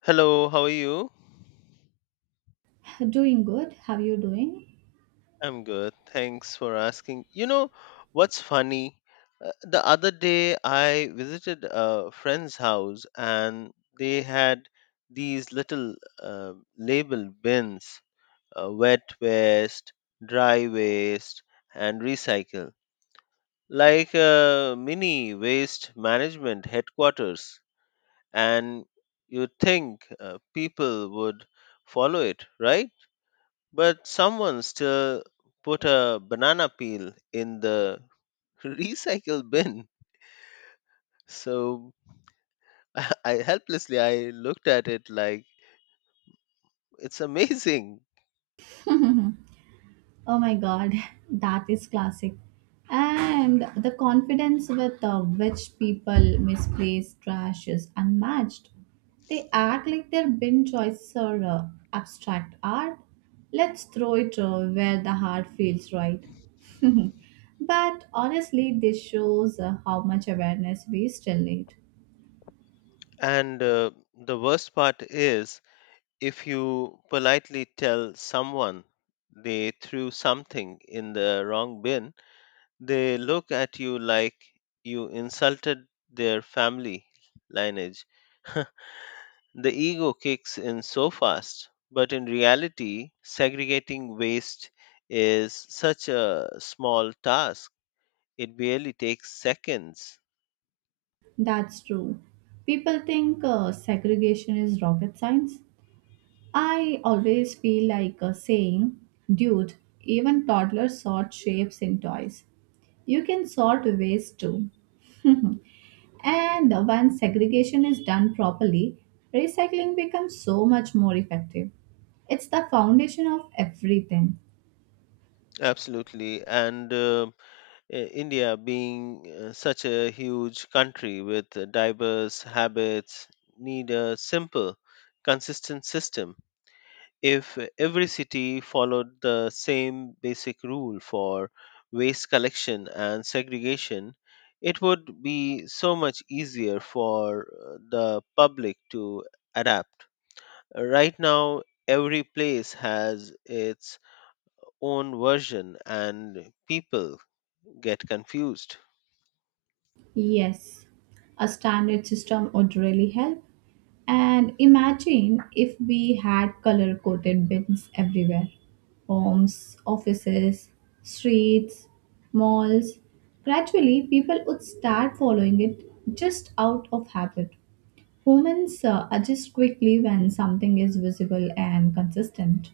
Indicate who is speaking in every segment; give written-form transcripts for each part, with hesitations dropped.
Speaker 1: Hello, how are you?
Speaker 2: Doing good. How you doing?
Speaker 1: I'm good. Thanks for asking. You know, what's funny? The other day I visited a friend's house and they had these little labeled bins, wet waste, dry waste, and recycle, like a mini waste management headquarters. And you'd think people would follow it, right? But someone still put a banana peel in the recycle bin. So I helplessly I looked at it like, it's amazing.
Speaker 2: Oh my God, that is classic. And the confidence with which people misplace trash is unmatched. They act like their bin choices are abstract art. Let's throw it where the heart feels right. But honestly, this shows how much awareness we still need.
Speaker 1: And the worst part is, if you politely tell someone they threw something in the wrong bin, they look at you like you insulted their family lineage. The ego kicks in so fast, but in reality, segregating waste is such a small task. It barely takes seconds.
Speaker 2: That's true. People think segregation is rocket science. I always feel like saying, dude, even toddlers sort shapes in toys. You can sort waste too. And when segregation is done properly, recycling becomes so much more effective. It's the foundation of everything.
Speaker 1: Absolutely. And India, being such a huge country with diverse habits, need a simple, consistent system. If every city followed the same basic rule for waste collection and segregation, it would be so much easier for the public to adapt. Right now, every place has its own version and people get confused.
Speaker 2: Yes, a standard system would really help. And imagine if we had color coded bins everywhere: homes, offices, streets, malls. Gradually, people would start following it just out of habit. Humans adjust quickly when something is visible and consistent.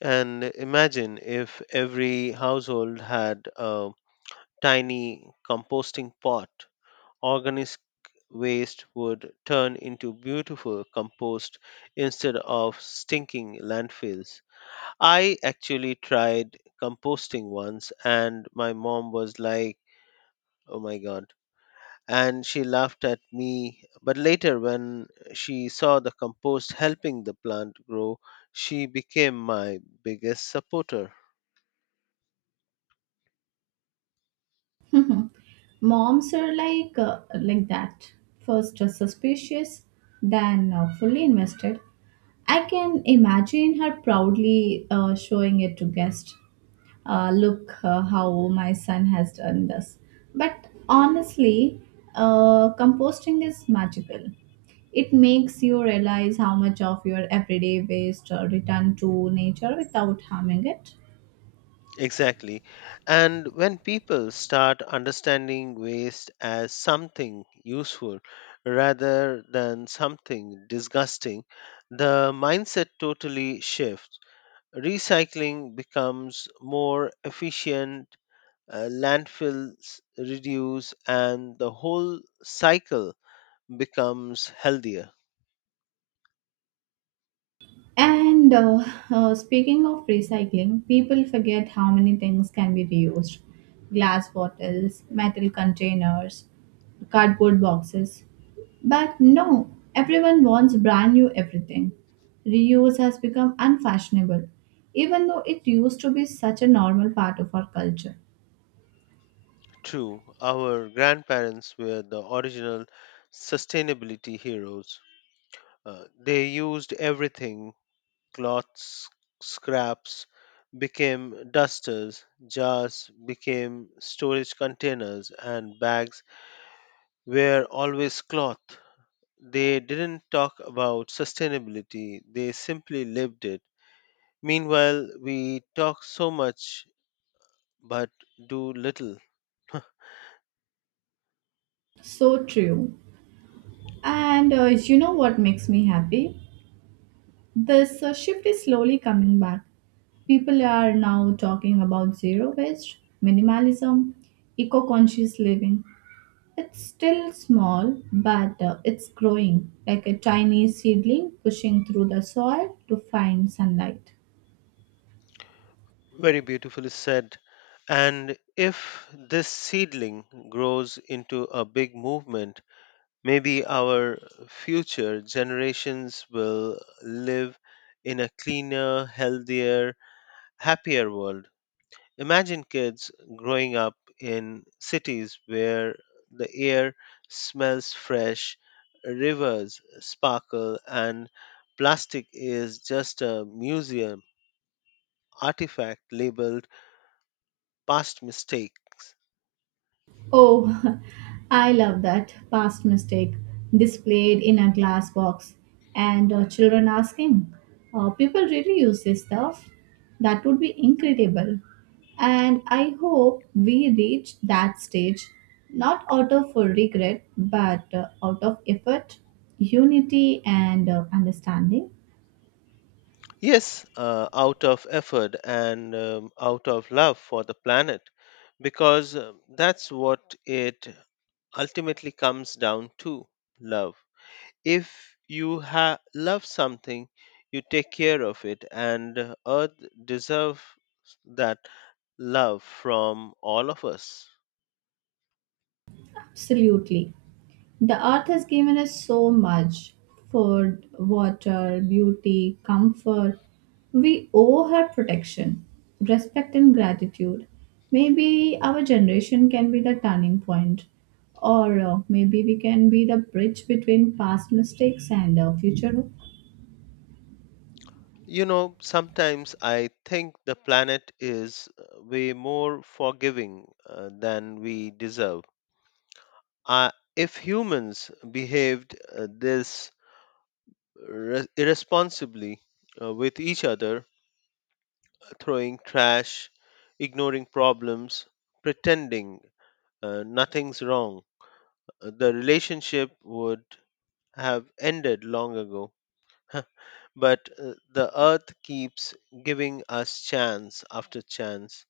Speaker 1: And imagine if every household had a tiny composting pot. Organized waste would turn into beautiful compost instead of stinking landfills. I actually tried composting once and my mom was like, oh my god. And she laughed at me. But later, when she saw the compost helping the plant grow, she became my biggest supporter.
Speaker 2: Moms are like like that. First, suspicious, then fully invested. I can imagine her proudly showing it to guests. Look, how my son has done this. But honestly, composting is magical. It makes you realize how much of your everyday waste return to nature without harming it.
Speaker 1: Exactly. And when people start understanding waste as something useful rather than something disgusting, the mindset totally shifts. Recycling becomes more efficient, landfills reduce, and the whole cycle becomes healthier.
Speaker 2: And Speaking of recycling, people forget how many things can be reused: glass bottles, metal containers, cardboard boxes. But no, everyone wants brand new everything. Reuse has become unfashionable, even though it used to be such a normal part of our culture.
Speaker 1: True, our grandparents were the original sustainability heroes. They used everything, cloth scraps became dusters, jars became storage containers, and bags were always cloth. They didn't talk about sustainability, they simply lived it. Meanwhile, we talk so much but do little.
Speaker 2: So true. And you know what makes me happy? This shift is slowly coming back. People are now talking about zero waste, minimalism, eco conscious living. It's still small, but it's growing like a tiny seedling pushing through the soil to find sunlight.
Speaker 1: Very beautifully said. And if this seedling grows into a big movement, maybe our future generations will live in a cleaner, healthier, happier world. Imagine kids growing up in cities where the air smells fresh, rivers sparkle, and plastic is just a museum artifact labeled past mistakes.
Speaker 2: Oh, I love that past mistake displayed in a glass box and children asking, people really use this stuff? That would be incredible. And I hope we reach that stage, not out of regret, but out of effort, unity, and understanding.
Speaker 1: Yes, out of effort and out of love for the planet, because that's what it ultimately comes down to, love. If you love something, you take care of it, and Earth deserves that love from all of us.
Speaker 2: Absolutely. The earth has given us so much: food, water, beauty, comfort. We owe her protection, respect, and gratitude. Maybe our generation can be the turning point, or maybe we can be the bridge between past mistakes and future hope.
Speaker 1: You know, sometimes I think the planet is way more forgiving than we deserve. Uh, if humans behaved this irresponsibly with each other, throwing trash, ignoring problems, pretending nothing's wrong, the relationship would have ended long ago. But the earth keeps giving us chance after chance,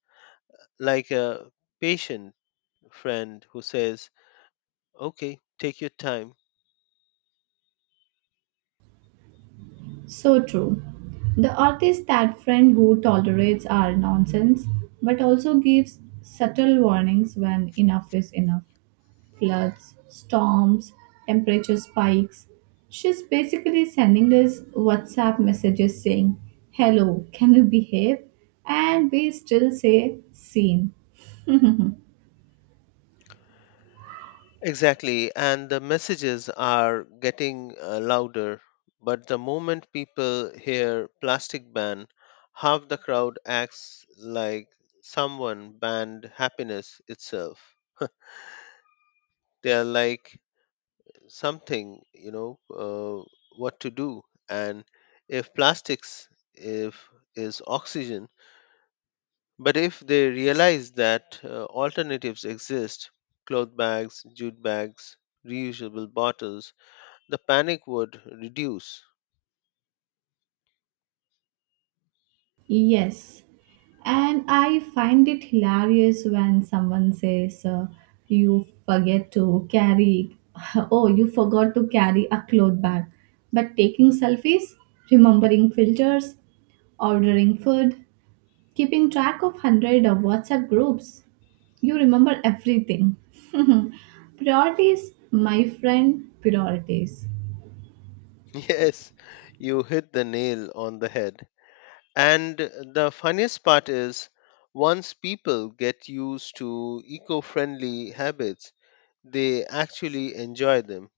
Speaker 1: like a patient friend who says, okay, take your time.
Speaker 2: So true. The artist that friend who tolerates our nonsense but also gives subtle warnings when enough is enough. Floods, storms, temperature spikes. She's basically sending us WhatsApp messages saying, "Hello, can you behave?" And we still say, "Seen."
Speaker 1: Exactly, and the messages are getting louder. But the moment people hear plastic ban, half the crowd acts like someone banned happiness itself. They are like something, you know, what to do. And if plastics if is oxygen, but if they realize that alternatives exist, cloth bags, jute bags, reusable bottles, the panic would reduce.
Speaker 2: Yes, and I find it hilarious when someone says, "You forget to carry," oh, you forgot to carry a cloth bag. But taking selfies, remembering filters, ordering food, keeping track of 100 of WhatsApp groups, you remember everything. Priorities, my friend, priorities.
Speaker 1: Yes, you hit the nail on the head. And the funniest part is, once people get used to eco friendly habits, they actually enjoy them.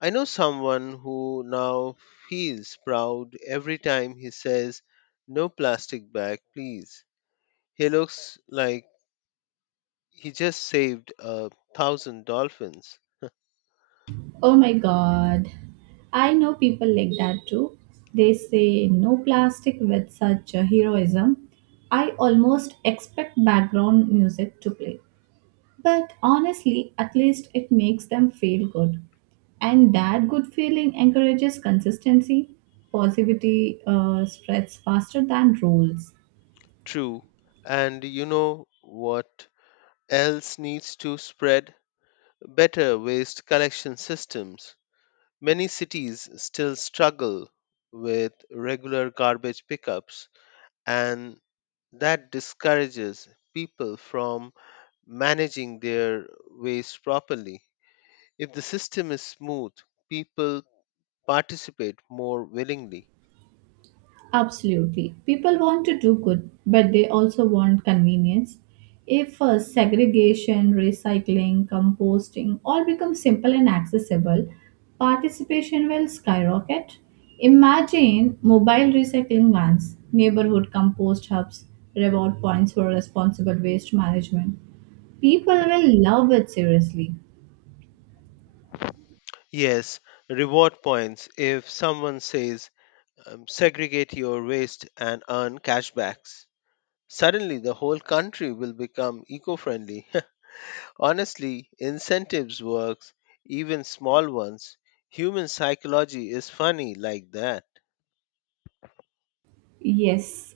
Speaker 1: I know someone who now feels proud every time he says, no plastic bag, please. He looks like he just saved a thousand dolphins.
Speaker 2: Oh my god. I know people like that too. They say no plastic with such a heroism. I almost expect background music to play. But honestly, at least it makes them feel good. And that good feeling encourages consistency. Positivity spreads faster than rules.
Speaker 1: True. And you know what else needs to spread? Better waste collection systems. Many cities still struggle with regular garbage pickups, and that discourages people from managing their waste properly. If the system is smooth, people participate more willingly.
Speaker 2: Absolutely. People want to do good, but they also want convenience. If segregation, recycling, composting all become simple and accessible, participation will skyrocket. Imagine mobile recycling vans, neighborhood compost hubs, reward points for responsible waste management. People will love it seriously.
Speaker 1: Yes, reward points. If someone says, segregate your waste and earn cashbacks, suddenly, the whole country will become eco friendly. Honestly, incentives works, even small ones. Human psychology is funny like that.
Speaker 2: Yes,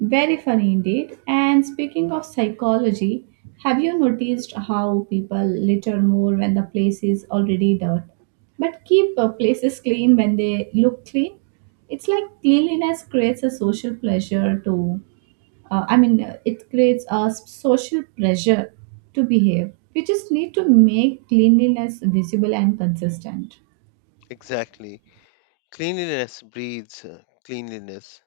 Speaker 2: very funny indeed. And speaking of psychology, have you noticed how people litter more when the place is already dirt, but keep places clean when they look clean? It's like cleanliness creates a social pleasure to, I mean, it creates a social pressure to behave. We just need to make cleanliness visible and consistent.
Speaker 1: Exactly. Cleanliness breeds cleanliness,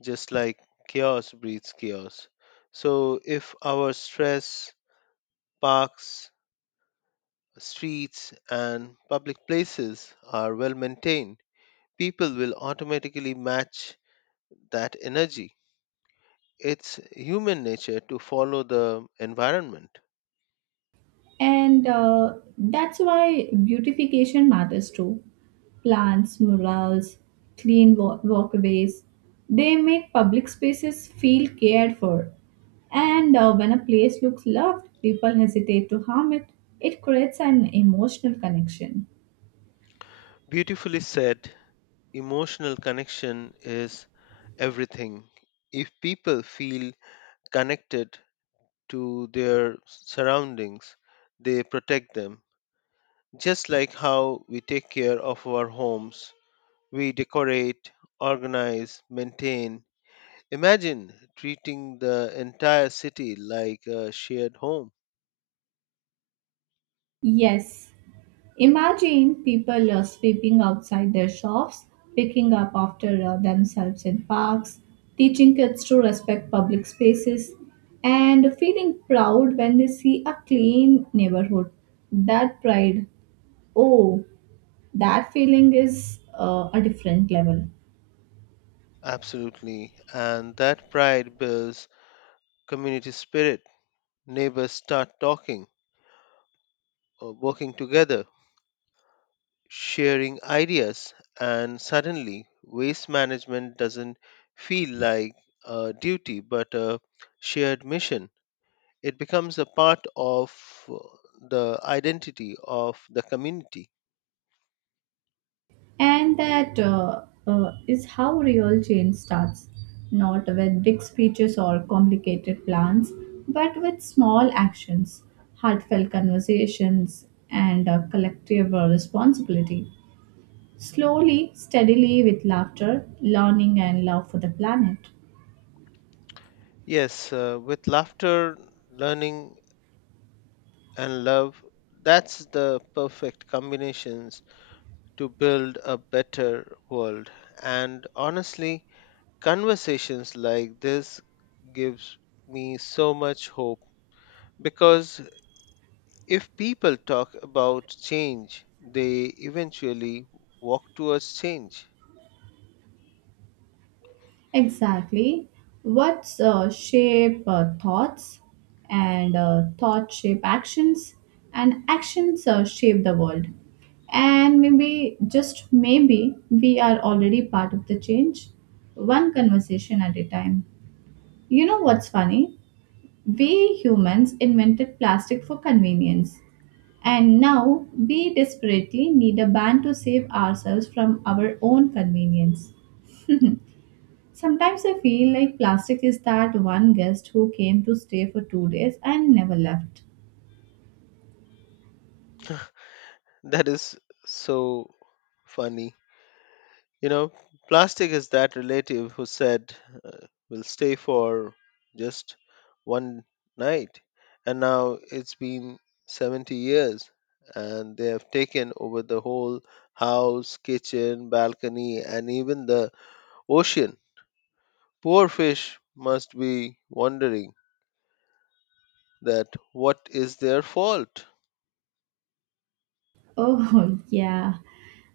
Speaker 1: just like chaos breeds chaos. So, if our stress, parks, streets, and public places are well maintained, people will automatically match that energy. It's human nature to follow the environment.
Speaker 2: And that's why beautification matters too. Plants, murals, clean walkways, they make public spaces feel cared for. And when a place looks loved, people hesitate to harm it. It creates an emotional connection.
Speaker 1: Beautifully said, emotional connection is everything. If people feel connected to their surroundings, they protect them. Just like how we take care of our homes, we decorate, organize, maintain. Imagine treating the entire city like a shared home.
Speaker 2: Yes, imagine people sweeping outside their shops, picking up after themselves in parks, teaching kids to respect public spaces, and feeling proud when they see a clean neighborhood. That pride, oh, that feeling is a different level.
Speaker 1: Absolutely. And that pride builds community spirit. Neighbors start talking or working together, sharing ideas, and suddenly waste management doesn't feel like a duty but a shared mission. It becomes a part of uh, the identity of the community.
Speaker 2: And that is how real change starts, not with big speeches or complicated plans, but with small actions, heartfelt conversations, and a collective responsibility. Slowly, steadily, with laughter, learning, and love for the planet.
Speaker 1: Yes, with laughter, learning, and love, that's the perfect combinations to build a better world. And honestly, conversations like this gives me so much hope, because if people talk about change, they eventually walk towards change.
Speaker 2: Exactly. What's shape thoughts and thought shape actions and actions shape the world. And maybe, just maybe, we are already part of the change, one conversation at a time. You know what's funny? We humans invented plastic for convenience. And now we desperately need a ban to save ourselves from our own convenience. Sometimes I feel like plastic is that one guest who came to stay for 2 days and never left.
Speaker 1: That is so funny. You know, plastic is that relative who said, we'll stay for just one night. And now it's been 70 years, and they have taken over the whole house, kitchen, balcony, and even the ocean. Poor fish must be wondering that what is their fault?
Speaker 2: Oh, yeah.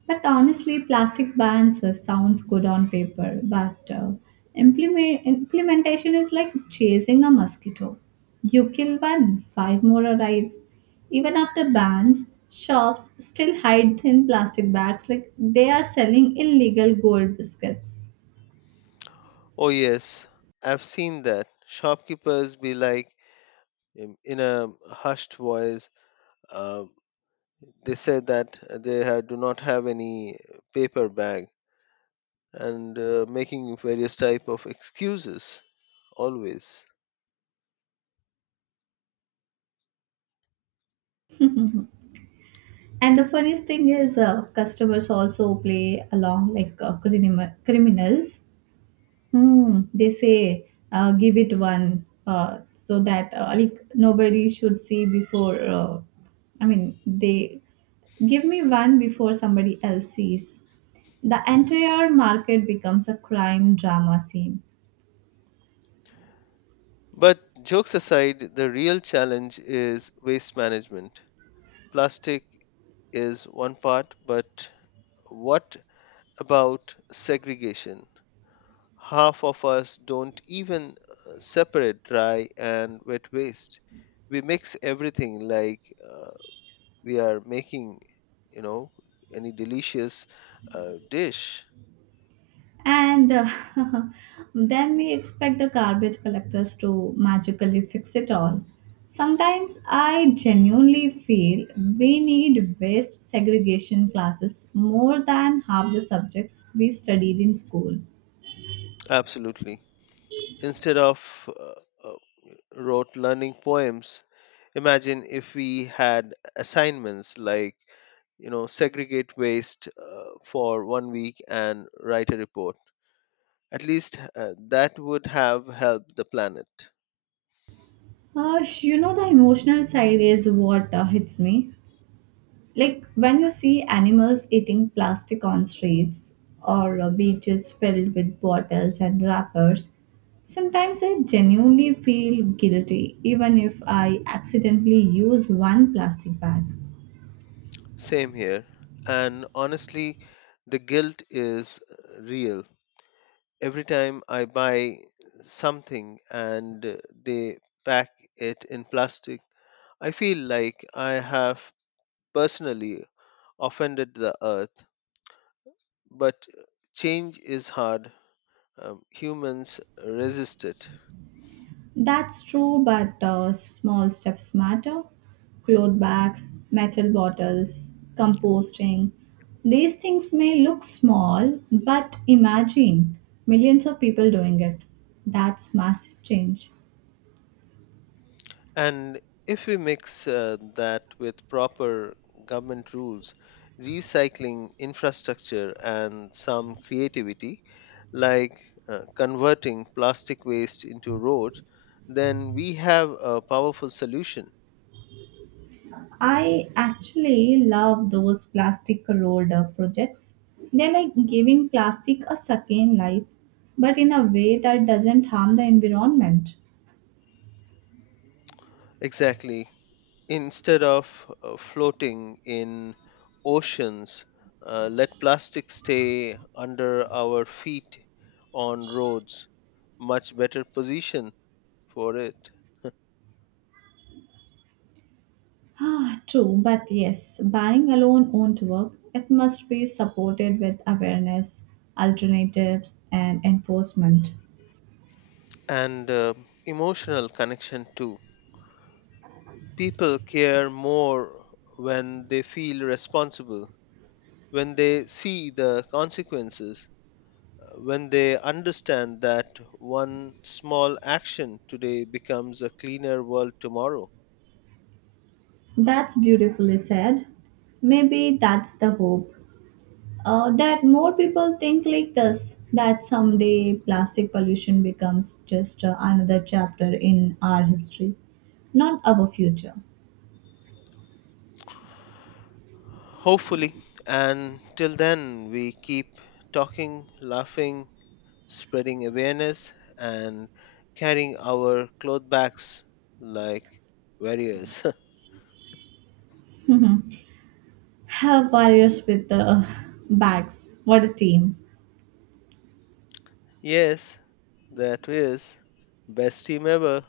Speaker 2: But honestly, plastic bans sounds good on paper, but implementation is like chasing a mosquito. You kill one, five more arrive. Even after bans, shops still hide thin plastic bags like they are selling illegal gold biscuits.
Speaker 1: Oh, yes, I've seen that. Shopkeepers be like, in a hushed voice, uh, they said that they do not have any paper bag and making various type of excuses always.
Speaker 2: And the funniest thing is, customers also play along like criminals. Hmm, they say, give it one, so that like nobody should see before. They give me one before somebody else sees. The entire market becomes a crime drama scene.
Speaker 1: But jokes aside, the real challenge is waste management. Plastic is one part, but what about segregation? Half of us don't even separate dry and wet waste. We mix everything like, uh, we are making, you know, any delicious dish.
Speaker 2: And then we expect the garbage collectors to magically fix it all. Sometimes I genuinely feel we need waste segregation classes more than half the subjects we studied in school.
Speaker 1: Absolutely. Instead of rote learning poems, imagine if we had assignments like, you know, segregate waste for 1 week and write a report. At least that would have helped the planet.
Speaker 2: You know, the emotional side is what hits me. Like when you see animals eating plastic on streets or beaches filled with bottles and wrappers, sometimes I genuinely feel guilty even if I accidentally use one plastic bag.
Speaker 1: Same here, and honestly, the guilt is real. Every time I buy something and they pack it in plastic, I feel like I have personally offended the earth. But change is hard. Humans resist it.
Speaker 2: That's true, but small steps matter. Cloth bags, metal bottles, composting. These things may look small, but imagine millions of people doing it. That's massive change.
Speaker 1: And if we mix that with proper government rules, recycling infrastructure, and some creativity, like converting plastic waste into roads, then we have a powerful solution.
Speaker 2: I actually love those plastic road projects. They're like giving plastic a second life, but in a way that doesn't harm the environment.
Speaker 1: Exactly. Instead of floating in oceans, let plastic stay under our feet on roads. Much better position for it.
Speaker 2: Ah, true, but yes, banning alone won't work. It must be supported with awareness, alternatives, and enforcement.
Speaker 1: And emotional connection too. People care more when they feel responsible, when they see the consequences, when they understand that one small action today becomes a cleaner world tomorrow.
Speaker 2: That's beautifully said. Maybe that's the hope, that more people think like this, that someday plastic pollution becomes just another chapter in our history, not our future.
Speaker 1: Hopefully, and till then, we keep talking, laughing, spreading awareness, and carrying our cloth bags like warriors.
Speaker 2: Have warriors with the bags, what a team.
Speaker 1: Yes, that is best team ever.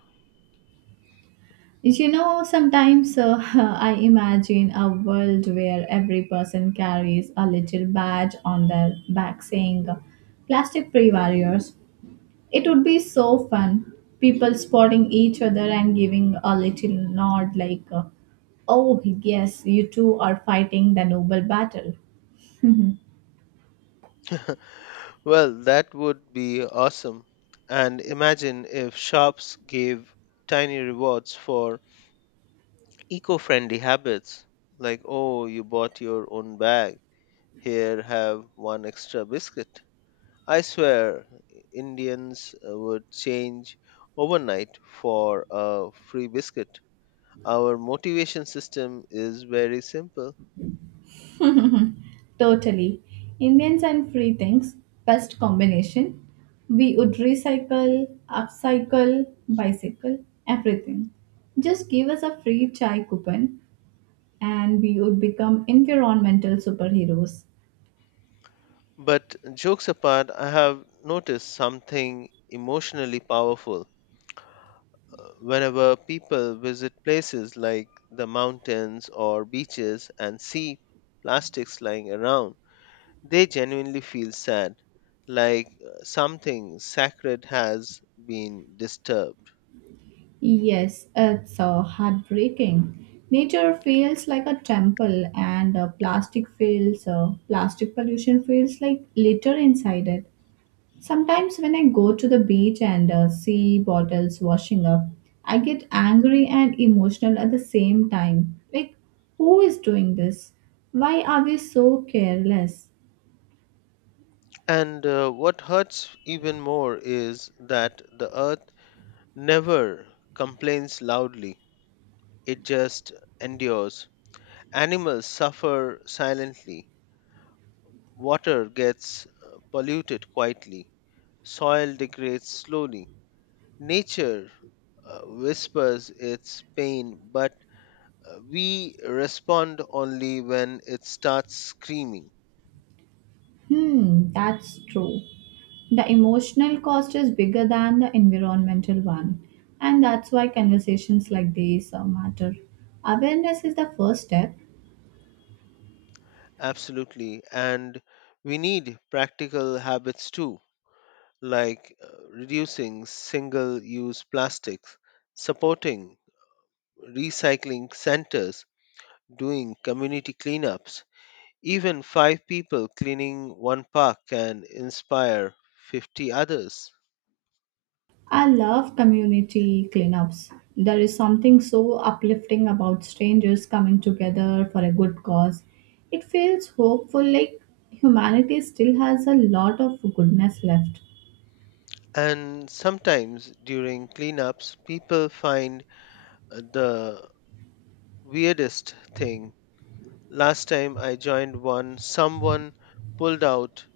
Speaker 2: You know, sometimes I imagine a world where every person carries a little badge on their back saying plastic free warriors. It would be so fun. People spotting each other and giving a little nod like, oh, yes, you two are fighting the noble battle.
Speaker 1: Well, that would be awesome. And imagine if shops gave tiny rewards for eco friendly habits like, oh, you bought your own bag, here have one extra biscuit. I swear, Indians would change overnight for a free biscuit. Our motivation system is very simple.
Speaker 2: Totally. Indians and free things, best combination. We would recycle, upcycle, bicycle, everything. Just give us a free chai coupon and we would become environmental superheroes.
Speaker 1: But jokes apart, I have noticed something emotionally powerful. Whenever people visit places like the mountains or beaches and see plastics lying around, they genuinely feel sad, like something sacred has been disturbed.
Speaker 2: Yes, it's heartbreaking. Nature feels like a temple, and plastic pollution feels like litter inside it. Sometimes when I go to the beach and see bottles washing up, I get angry and emotional at the same time. Like, who is doing this? Why are we so careless?
Speaker 1: And what hurts even more is that the earth never complains loudly, it just endures. Animals suffer silently. Water gets polluted quietly. Soil degrades slowly. Nature whispers its pain, but we respond only when it starts screaming.
Speaker 2: Hmm, that's true. The emotional cost is bigger than the environmental one, and that's why conversations like these matter. Awareness is the first step.
Speaker 1: Absolutely. And we need practical habits too, like reducing single use plastics, supporting recycling centers, doing community cleanups. Even five people cleaning one park can inspire 50 others.
Speaker 2: I love community cleanups. There is something so uplifting about strangers coming together for a good cause. It feels hopeful, like humanity still has a lot of goodness left.
Speaker 1: And sometimes during cleanups, people find the weirdest thing. Last time I joined one, someone pulled out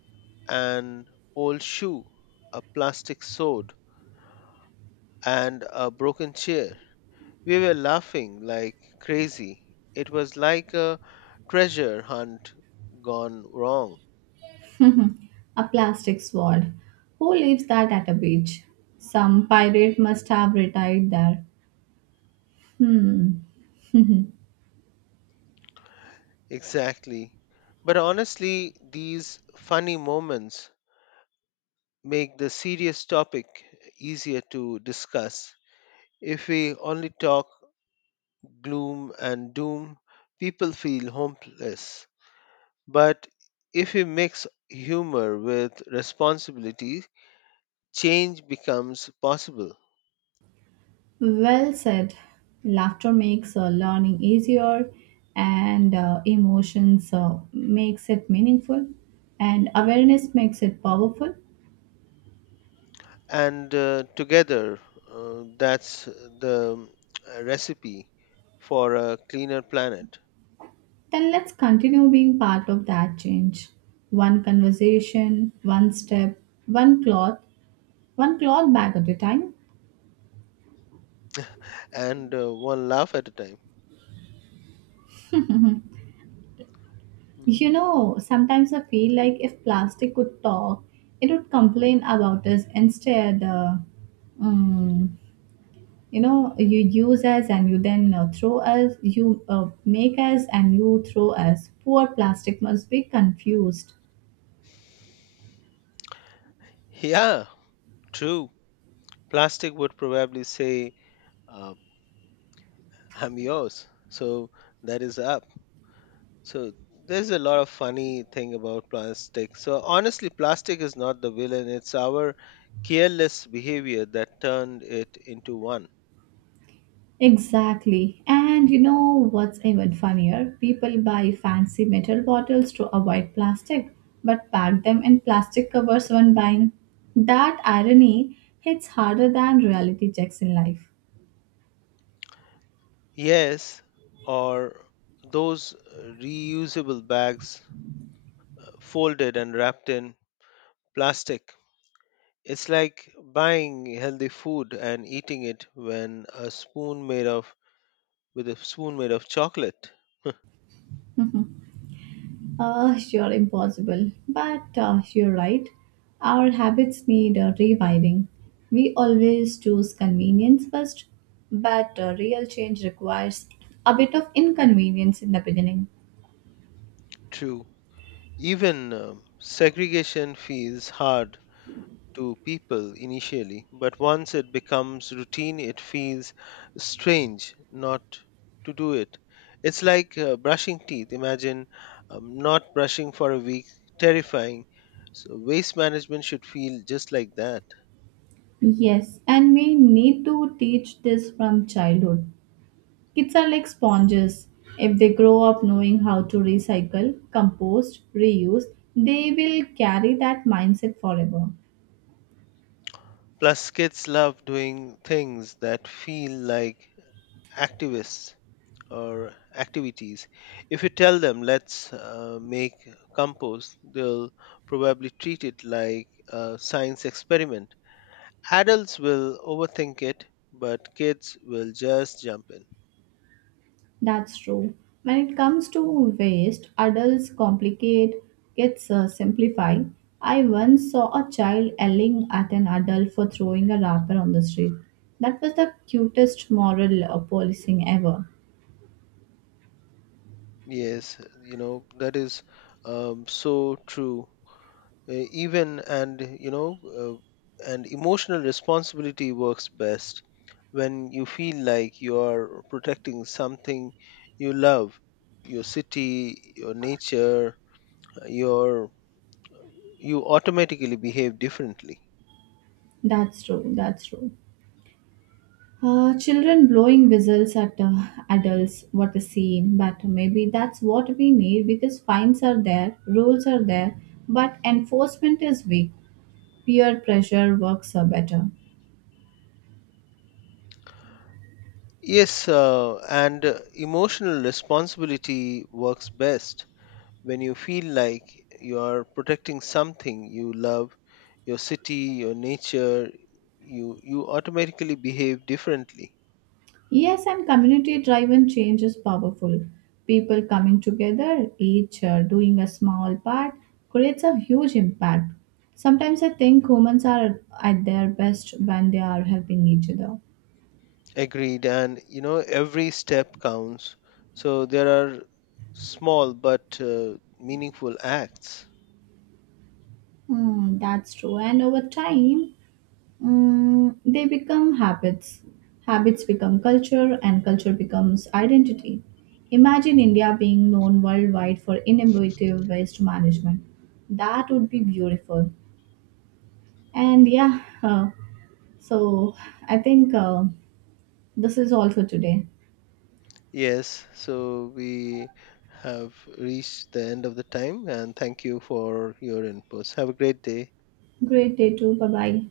Speaker 1: an old shoe, a plastic sword, and a broken chair. We were laughing like crazy. It was like a treasure hunt gone wrong.
Speaker 2: A plastic sword. Who leaves that at a beach? Some pirate must have retired there.
Speaker 1: Exactly. But honestly, these funny moments make the serious topic easier to discuss. If we only talk gloom and doom, people feel hopeless. But if we mix humor with responsibility, change becomes possible.
Speaker 2: Well said. Laughter makes learning easier and emotions makes it meaningful and awareness makes it powerful.
Speaker 1: And together, that's the recipe for a cleaner planet.
Speaker 2: Then let's continue being part of that change. One conversation, one step, one cloth, one cloth bag at a time.
Speaker 1: And one laugh at a time. Mm-hmm.
Speaker 2: You know, sometimes I feel like if plastic could talk, it would complain about us instead. Um, you know, you use us and you then throw us, you make us and you throw us. Poor plastic must be confused.
Speaker 1: Yeah, true. Plastic would probably say, uh, I'm yours. So that is up. So there's a lot of funny thing about plastic. So honestly, plastic is not the villain. It's our careless behavior that turned it into one.
Speaker 2: Exactly. And you know what's even funnier? People buy fancy metal bottles to avoid plastic, but pack them in plastic covers when buying. That irony hits harder than reality checks in life.
Speaker 1: Yes, or those reusable bags folded and wrapped in plastic. It's like buying healthy food and eating it when a spoon made of with a spoon made of chocolate.
Speaker 2: Hmm. Sure, impossible. But you're right. Our habits need rewiring. We always choose convenience first, but real change requires a bit of inconvenience in the beginning.
Speaker 1: True, even segregation feels hard to people initially, but once it becomes routine, it feels strange not to do it. It's like brushing teeth. Imagine not brushing for a week, terrifying. So, waste management should feel just like that.
Speaker 2: Yes, and we need to teach this from childhood. Kids are like sponges. If they grow up knowing how to recycle, compost, reuse, they will carry that mindset forever.
Speaker 1: Plus, kids love doing things that feel like activists or activities. If you tell them, let's make compost, they'll probably treat it like a science experiment. Adults will overthink it, but kids will just jump in.
Speaker 2: That's true. When it comes to waste, adults complicate, gets simplify. I once saw a child yelling at an adult for throwing a wrapper on the street. That was the cutest moral policing ever.
Speaker 1: Yes, you know, that is so true. Even and you know and emotional responsibility works best when you feel like you are protecting something you love, your city, your nature, your you automatically behave differently.
Speaker 2: That's true. Children blowing whistles at adults, what a scene. But maybe that's what we need because fines are there, rules are there, but enforcement is weak. Peer pressure works better.
Speaker 1: Yes, and emotional responsibility works best when you feel like you are protecting something you love, your city, your nature, you automatically behave differently.
Speaker 2: Yes, and community driven change is powerful. People coming together, each doing a small part, creates a huge impact. Sometimes I think humans are at their best when they are helping each other.
Speaker 1: Agreed. And you know, every step counts. So there are small but meaningful acts.
Speaker 2: Mm, that's true. And over time, they become habits. Habits become culture, and culture becomes identity. Imagine India being known worldwide for innovative waste management. That would be beautiful. And yeah, so I think this is all for today.
Speaker 1: Yes. So we have reached the end of the time. And thank you for your inputs. Have a great day.
Speaker 2: Great day too. Bye bye.